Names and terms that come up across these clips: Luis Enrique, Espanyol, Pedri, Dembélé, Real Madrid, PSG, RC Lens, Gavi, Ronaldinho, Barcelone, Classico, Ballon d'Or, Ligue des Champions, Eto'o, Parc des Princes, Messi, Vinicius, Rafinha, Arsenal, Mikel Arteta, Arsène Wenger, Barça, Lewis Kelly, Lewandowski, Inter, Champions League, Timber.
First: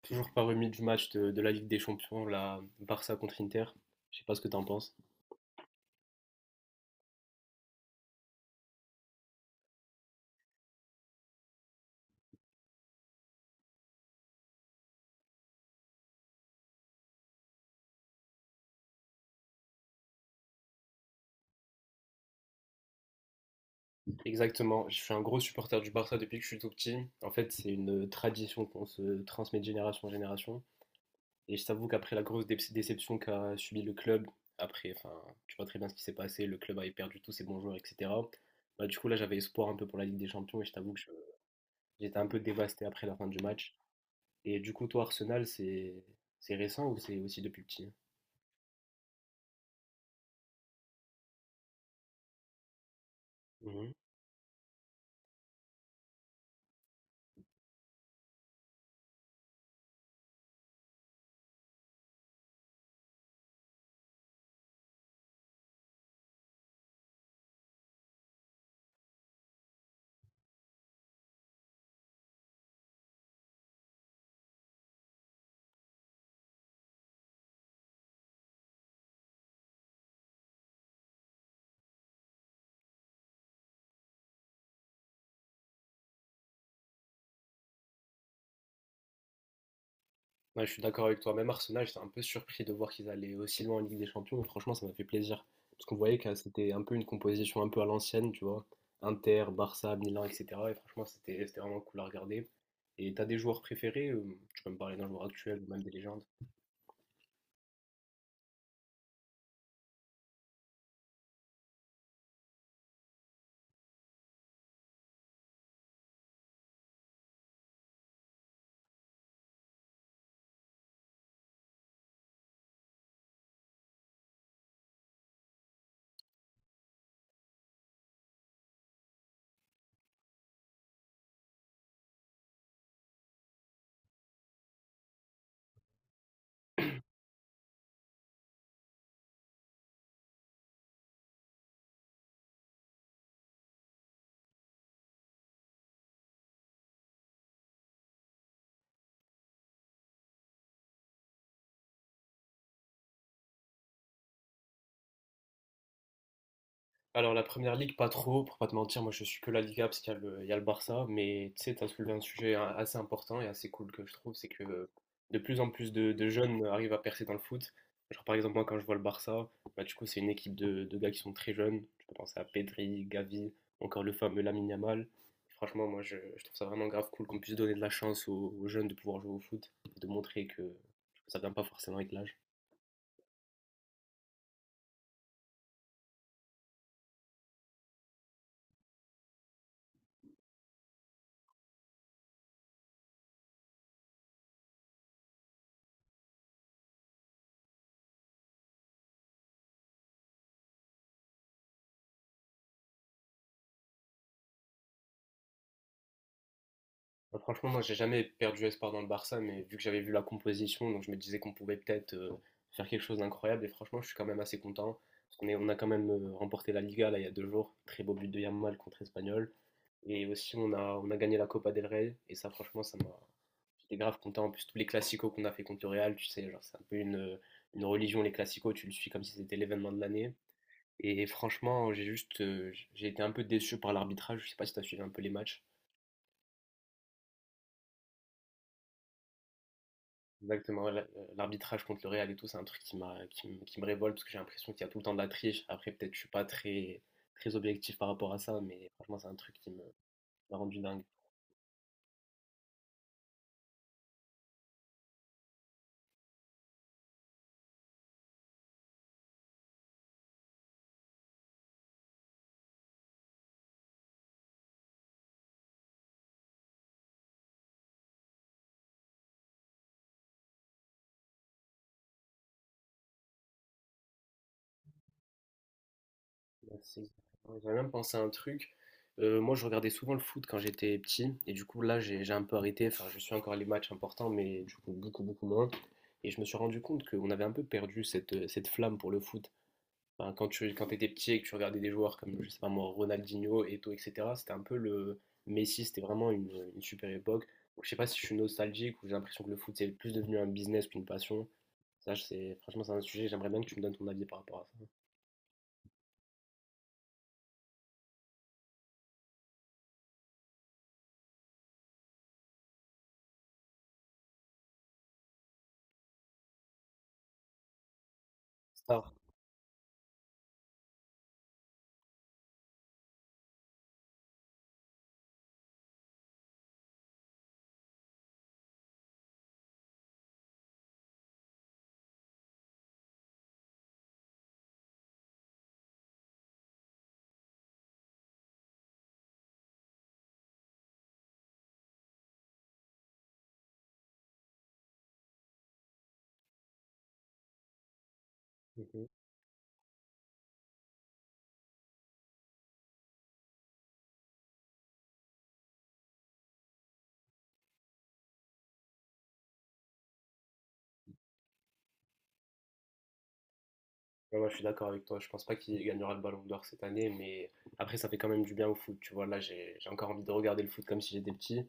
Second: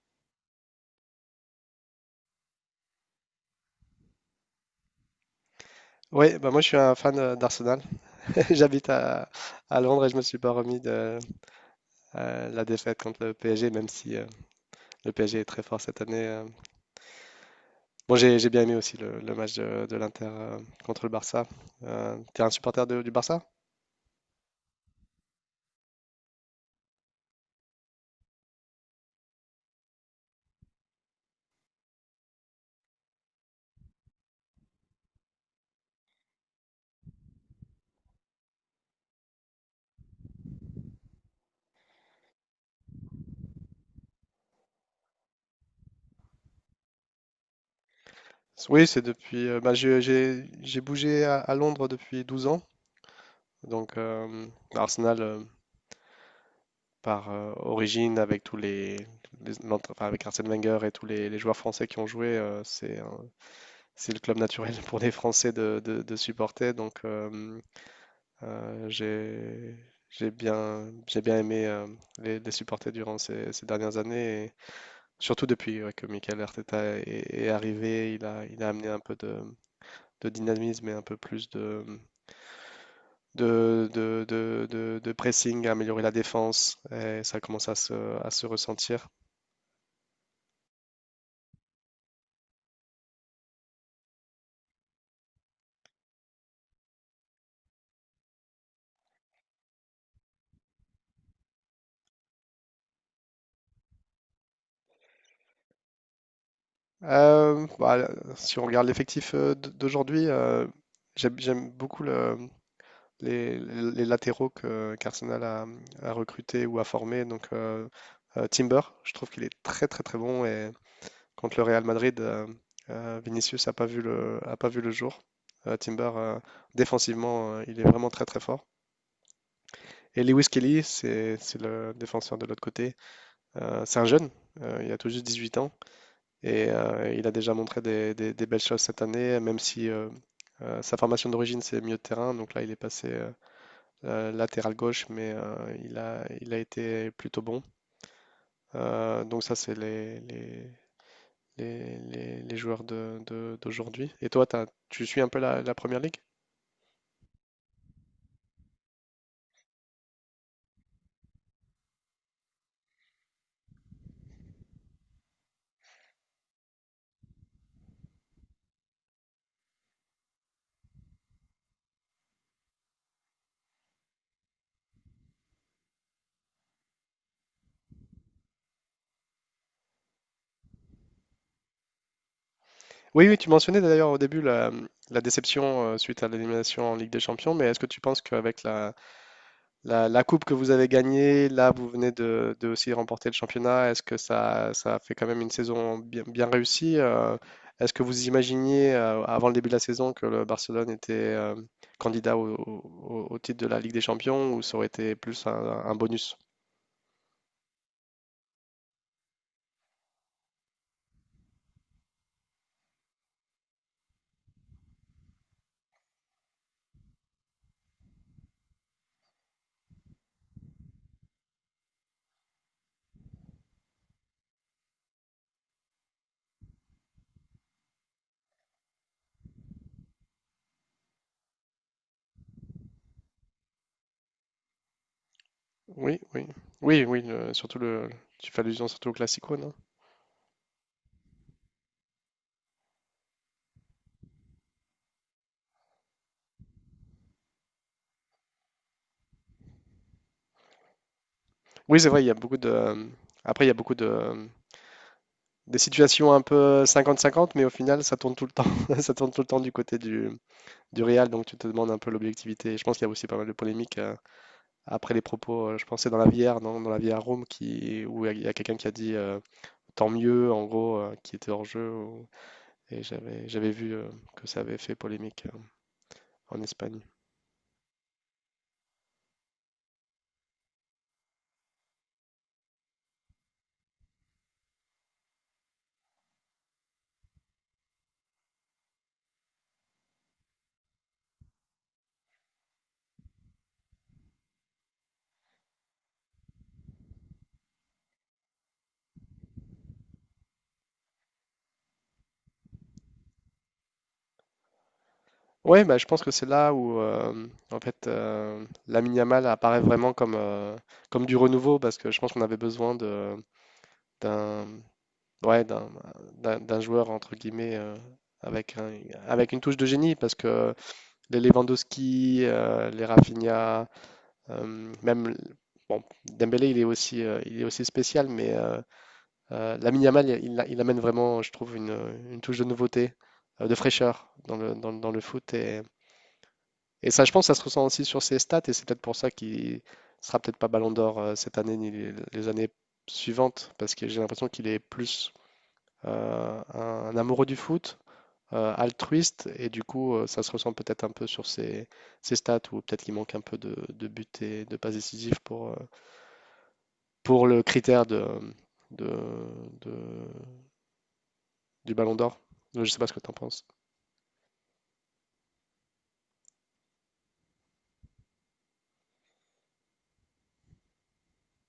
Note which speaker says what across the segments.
Speaker 1: Toujours pas remis du match de la Ligue des Champions, la Barça contre Inter. Je sais pas ce que t'en penses.
Speaker 2: Oui, bah moi je suis un fan d'Arsenal. J'habite à Londres et je me suis pas remis de la défaite contre le PSG, même si le PSG est très fort cette année. Bon, j'ai bien aimé aussi le match de l'Inter contre le Barça. T'es un supporter du Barça?
Speaker 1: Exactement, je suis un gros supporter du Barça depuis que je suis tout petit. En fait, c'est une tradition qu'on se transmet de génération en génération. Et je t'avoue qu'après la grosse déception qu'a subi le club, après, enfin, tu vois très bien ce qui s'est passé, le club avait perdu tous ses bons joueurs, etc. Bah, du coup, là, j'avais espoir un peu pour la Ligue des Champions et je t'avoue que j'étais un peu dévasté après la fin du match. Et du coup, toi, Arsenal, c'est récent ou c'est aussi depuis petit?
Speaker 2: Oui, c'est depuis. Bah, j'ai bougé à Londres depuis 12 ans. Donc Arsenal par origine avec tous enfin, avec Arsène Wenger et tous les joueurs français qui ont joué, c'est le club naturel pour les Français de, de supporter. Donc, euh, j'ai, j'ai bien aimé les supporter durant ces dernières années, et surtout depuis ouais, que Mikel Arteta est arrivé. Il a amené un peu de dynamisme et un peu plus de pressing, à améliorer la défense, et ça commence à se ressentir.
Speaker 1: Ouais, je suis d'accord avec toi. Même Arsenal, j'étais un peu surpris de voir qu'ils allaient aussi loin en Ligue des Champions. Mais franchement, ça m'a fait plaisir. Parce qu'on voyait que c'était un peu une composition un peu à l'ancienne, tu vois. Inter, Barça, Milan, etc. Et franchement, c'était vraiment cool à regarder. Et t'as des joueurs préférés? Tu peux me parler d'un joueur actuel ou même des légendes?
Speaker 2: Bah, si on regarde l'effectif d'aujourd'hui, j'aime beaucoup les latéraux qu'Arsenal a recruté ou a formé. Donc Timber, je trouve qu'il est très très très bon et contre le Real Madrid, Vinicius a pas vu le jour. Timber, défensivement, il est vraiment très très fort. Et Lewis Kelly, c'est le défenseur de l'autre côté. C'est un jeune, il a tout juste 18 ans et il a déjà montré des belles choses cette année, même si sa formation d'origine c'est milieu de terrain. Donc là, il est passé latéral gauche, mais il a été plutôt bon. Donc ça, c'est les joueurs de, d'aujourd'hui. Et toi, tu suis un peu la première ligue?
Speaker 1: Alors la première ligue, pas trop, pour pas te mentir, moi je suis que la Liga parce qu'il y a le, il y a le Barça, mais tu sais, t'as soulevé un sujet assez important et assez cool que je trouve, c'est que de plus en plus de jeunes arrivent à percer dans le foot. Genre par exemple moi quand je vois le Barça, bah, du coup c'est une équipe de gars qui sont très jeunes, tu peux penser à Pedri, Gavi, encore le fameux Lamine Yamal. Franchement moi je trouve ça vraiment grave cool qu'on puisse donner de la chance aux jeunes de pouvoir jouer au foot et de montrer que ça vient pas forcément avec l'âge.
Speaker 2: Oui, oui, tu mentionnais d'ailleurs au début la déception suite à l'élimination en Ligue des Champions, mais est-ce que tu penses qu'avec la coupe que vous avez gagnée, là, vous venez de aussi remporter le championnat. Est-ce que ça fait quand même une saison bien, bien réussie? Est-ce que vous imaginiez, avant le début de la saison, que le Barcelone était candidat au titre de la Ligue des Champions ou ça aurait été plus un bonus?
Speaker 1: Bah, franchement, moi, j'ai jamais perdu espoir dans le Barça, mais vu que j'avais vu la composition, donc je me disais qu'on pouvait peut-être faire quelque chose d'incroyable. Et franchement, je suis quand même assez content. Parce on a quand même remporté la Liga là, il y a deux jours. Très beau but de Yamal contre Espanyol. Et aussi, on a gagné la Copa del Rey. Et ça, franchement, ça m'a. J'étais grave content. En plus, tous les classicos qu'on a fait contre le Real, tu sais, genre, c'est un peu une religion, les classicos. Tu le suis comme si c'était l'événement de l'année. Et franchement, j'ai juste. J'ai été un peu déçu par l'arbitrage. Je sais pas si tu as suivi un peu les matchs.
Speaker 2: Oui, oui, oui, oui, tu fais allusion surtout au Classico, non?
Speaker 1: Exactement, ouais. L'arbitrage contre le Real et tout, c'est un truc qui qui me révolte parce que j'ai l'impression qu'il y a tout le temps de la triche. Après, peut-être je suis pas très objectif par rapport à ça, mais franchement, c'est un truc qui me m'a rendu dingue.
Speaker 2: Oui, c'est vrai, il y a beaucoup de, après, il y a beaucoup de, des situations un peu 50-50, mais au final, ça tourne tout le temps, ça tourne tout le temps du côté du Real, donc tu te demandes un peu l'objectivité. Je pense qu'il y a aussi pas mal de polémiques après les propos. Je pensais dans la VR, non, dans la VR Room, qui, où il y a quelqu'un qui a dit tant mieux, en gros, qui était hors jeu. Et j'avais vu que ça avait fait polémique en Espagne.
Speaker 1: Merci, exactement. J'avais même pensé à un truc. Moi, je regardais souvent le foot quand j'étais petit, et du coup, là, j'ai un peu arrêté. Enfin, je suis encore les matchs importants, mais du coup, beaucoup moins. Et je me suis rendu compte qu'on avait un peu perdu cette flamme pour le foot. Enfin, quand t'étais petit et que tu regardais des joueurs comme, je sais pas moi, Ronaldinho, Eto'o, etc., c'était un peu le Messi, c'était vraiment une super époque. Donc, je sais pas si je suis nostalgique ou j'ai l'impression que le foot, c'est plus devenu un business qu'une passion. Ça, c'est franchement, c'est un sujet, j'aimerais bien que tu me donnes ton avis par rapport à ça.
Speaker 2: Ouais, bah, je pense que c'est là où en fait Lamine Yamal apparaît vraiment comme du renouveau parce que je pense qu'on avait besoin d'un, ouais, d'un joueur entre guillemets avec un-
Speaker 1: Star.
Speaker 2: avec une touche de génie parce que les Lewandowski, les Rafinha, même bon, Dembélé, il est aussi spécial, mais Lamine Yamal, il amène vraiment, je trouve, une touche de nouveauté, de fraîcheur dans le foot. Et ça, je pense, ça se ressent aussi sur ses stats, et c'est peut-être pour ça qu'il sera peut-être pas Ballon d'Or cette année ni les années suivantes, parce que j'ai l'impression qu'il est plus un amoureux du foot, altruiste et du coup ça se ressent peut-être un peu sur ses stats ou peut-être qu'il manque un peu de buts et de passes décisives pour le critère de, de- du Ballon d'Or. Je ne sais pas ce que tu en penses.
Speaker 1: Ouais, ouais, je suis d'accord avec toi. Je pense pas qu'il gagnera le Ballon d'Or cette année, mais après, ça fait quand même du bien au foot. Tu vois, là, j'ai encore envie de regarder le foot comme si j'étais petit.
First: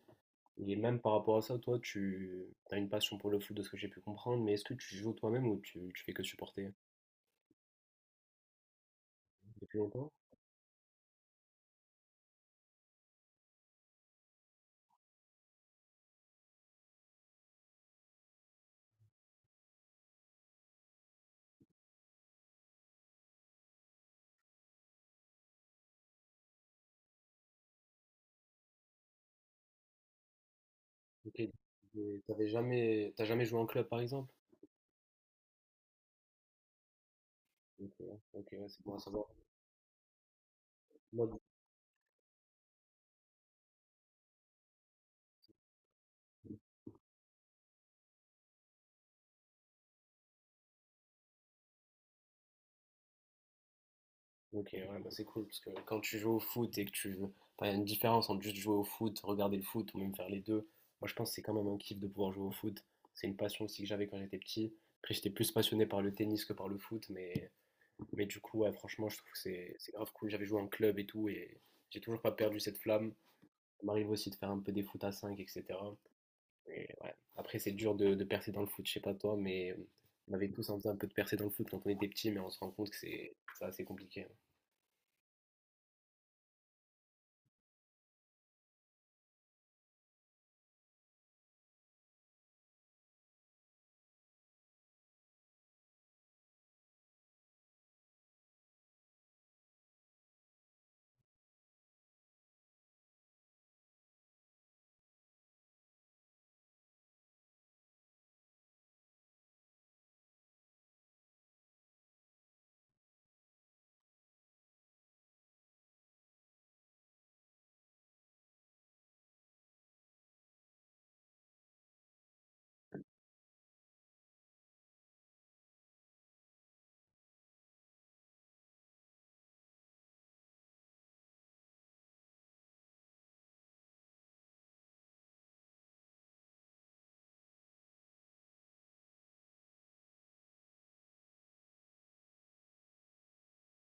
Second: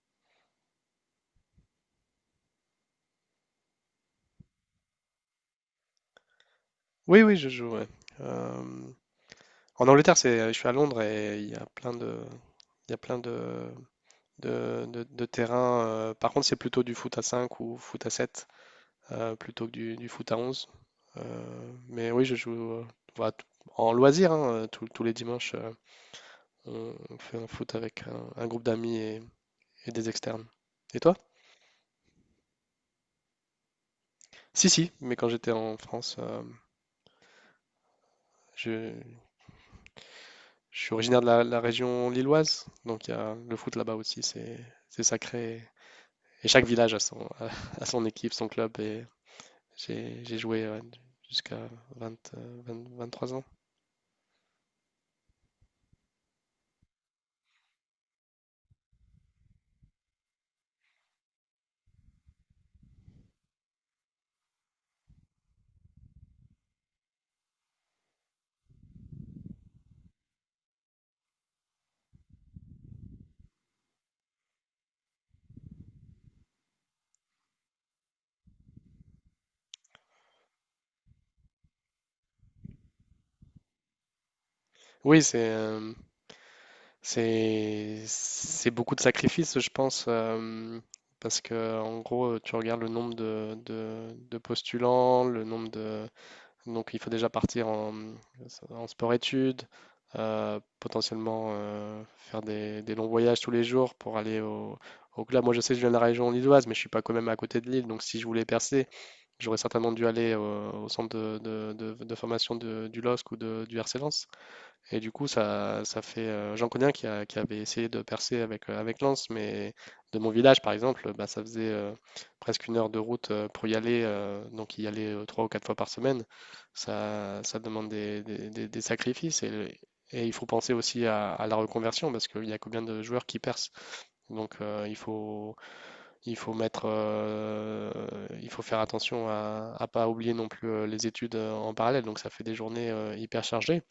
Speaker 1: Et même par rapport à ça, toi, tu as une passion pour le foot de ce que j'ai pu comprendre, mais est-ce que tu joues toi-même ou tu fais que supporter
Speaker 2: Oui, oui, je joue. Ouais. Euh,
Speaker 1: depuis
Speaker 2: en
Speaker 1: longtemps?
Speaker 2: Angleterre, je suis à Londres et il y a plein de, il y a plein de terrains. Par contre, c'est plutôt du foot à 5 ou foot à 7 plutôt que du foot à onze. Mais oui, je joue voilà, en loisir, hein, tous les dimanches, on fait un foot avec un groupe d'amis et des externes. Et toi?
Speaker 1: Ok. Et t'avais jamais, t'as jamais joué en club, par exemple?
Speaker 2: Si, si, mais quand j'étais en France,
Speaker 1: Ok, ok, ouais, c'est
Speaker 2: je,
Speaker 1: bon à savoir.
Speaker 2: je suis originaire de
Speaker 1: Moi,
Speaker 2: la région lilloise, donc il y a le foot là-bas aussi, c'est sacré. Et chaque village a son, a son équipe, son club, et j'ai joué ouais, jusqu'à 20, euh, 20 23 ans.
Speaker 1: ok, ouais, bah c'est cool parce que quand tu joues au foot et que tu. Enfin, il y a une différence entre juste jouer au foot, regarder le foot ou même faire les deux. Moi, je pense que c'est quand même un kiff de pouvoir jouer au foot. C'est une passion aussi que j'avais quand j'étais petit. Après, j'étais plus passionné par le tennis que par le foot, mais du coup, ouais, franchement, je trouve que c'est grave cool. J'avais joué en club et tout et j'ai toujours pas perdu cette flamme. Ça m'arrive aussi de faire un peu des foot à 5, etc. Et ouais. Après, c'est dur de percer dans le foot, je sais pas toi, mais on avait tous envie un peu de percer dans le foot quand on était petit, mais on se rend compte que c'est assez compliqué.
Speaker 2: Oui, c'est beaucoup de sacrifices, je pense, parce que en gros, tu regardes le nombre de postulants, le nombre de donc il faut déjà partir en sport-études, potentiellement faire des longs voyages tous les jours pour aller au club. Moi, je sais que je viens de la région lilloise, mais je suis pas quand même à côté de Lille, donc si je voulais percer, j'aurais certainement dû aller au centre de formation du LOSC ou du RC Lens. Et du coup, ça fait. J'en connais un qui avait essayé de percer avec Lens, mais de mon village, par exemple, bah, ça faisait presque une heure de route pour y aller. Donc, y aller trois ou quatre fois par semaine, ça demande des sacrifices. Et il faut penser aussi à la reconversion, parce qu'il y a combien de joueurs qui percent. Donc, il faut mettre, euh, il faut faire attention à ne pas oublier non plus les études en parallèle. Donc, ça fait des journées hyper chargées.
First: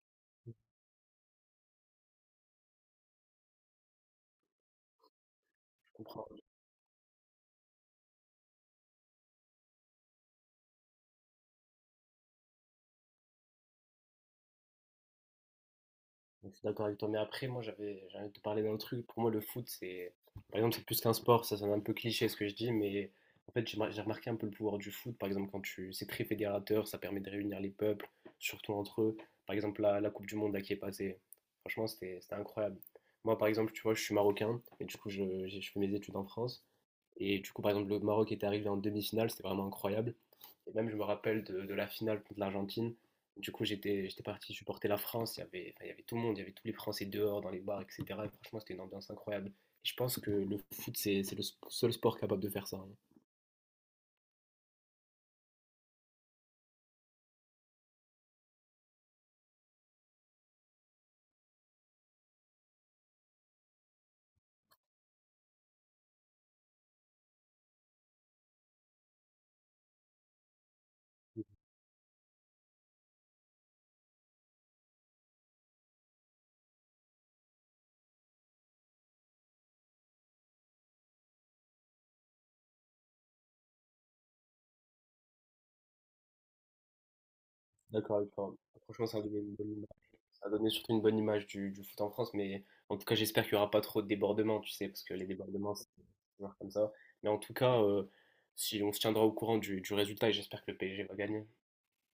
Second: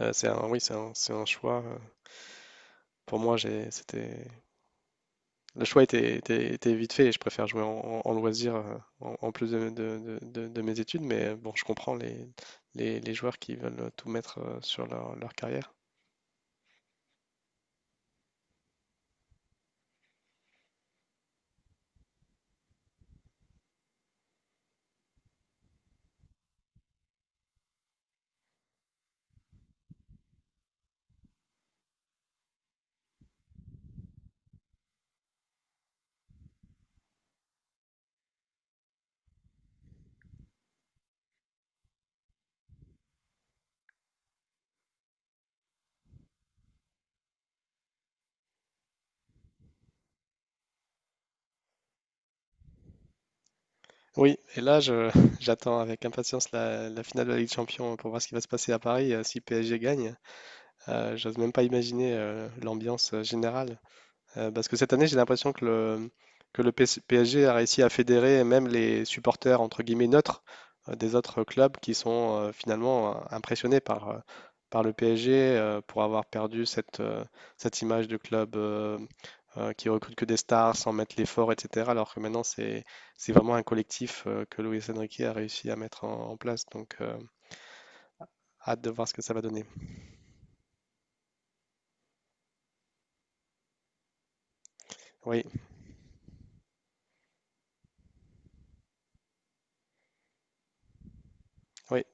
Speaker 2: C'est un oui, c'est un choix, pour moi, j'ai c'était le choix
Speaker 1: Je
Speaker 2: était
Speaker 1: comprends.
Speaker 2: était était vite fait et je préfère jouer en loisir, en en plus de mes études, mais bon, je comprends les joueurs qui veulent, tout mettre, sur leur carrière.
Speaker 1: Donc, je suis d'accord avec toi, mais après, moi, j'ai envie de te parler d'un truc. Pour moi, le foot, c'est, par exemple, c'est plus qu'un sport. Ça, sonne un peu cliché ce que je dis, mais en fait, j'ai remarqué un peu le pouvoir du foot. Par exemple, c'est très fédérateur, ça permet de réunir les peuples, surtout entre eux. Par exemple, la Coupe du Monde là, qui est passée, franchement, c'était incroyable. Moi, par exemple, tu vois, je suis marocain, et du coup, je fais mes études en France. Et du coup, par exemple, le Maroc était arrivé en demi-finale, c'était vraiment incroyable. Et même, je me rappelle de la finale contre l'Argentine. Du coup, j'étais parti supporter la France. Il y avait tout le monde, il y avait tous les Français dehors, dans les bars, etc. Et franchement, c'était une ambiance incroyable. Et je pense que le foot, c'est le seul sport capable de faire ça, hein.
Speaker 2: Oui et là, je j'attends avec impatience la finale de la Ligue des champions pour voir ce qui va se passer à Paris, si PSG gagne. J'ose même pas imaginer, l'ambiance, générale. Parce que cette année, j'ai l'impression que le PSG a réussi à fédérer même les supporters, entre guillemets, neutres des autres clubs qui sont finalement impressionnés par le PSG pour avoir perdu cette image de club qui recrute que des stars sans mettre l'effort, etc. Alors que maintenant, c'est vraiment un collectif que Luis Enrique a réussi à mettre en place. Donc,
Speaker 1: D'accord avec toi.
Speaker 2: hâte de
Speaker 1: Franchement,
Speaker 2: voir ce
Speaker 1: ça
Speaker 2: que
Speaker 1: a
Speaker 2: ça
Speaker 1: donné
Speaker 2: va
Speaker 1: une
Speaker 2: donner.
Speaker 1: bonne image. Ça a donné surtout une bonne image du foot en France. Mais en tout cas, j'espère qu'il n'y aura pas trop de débordements, tu sais, parce que les
Speaker 2: Oui,
Speaker 1: débordements, c'est toujours comme ça. Mais en tout cas, si on se tiendra au courant du résultat, et j'espère que le PSG va gagner.
Speaker 2: oui.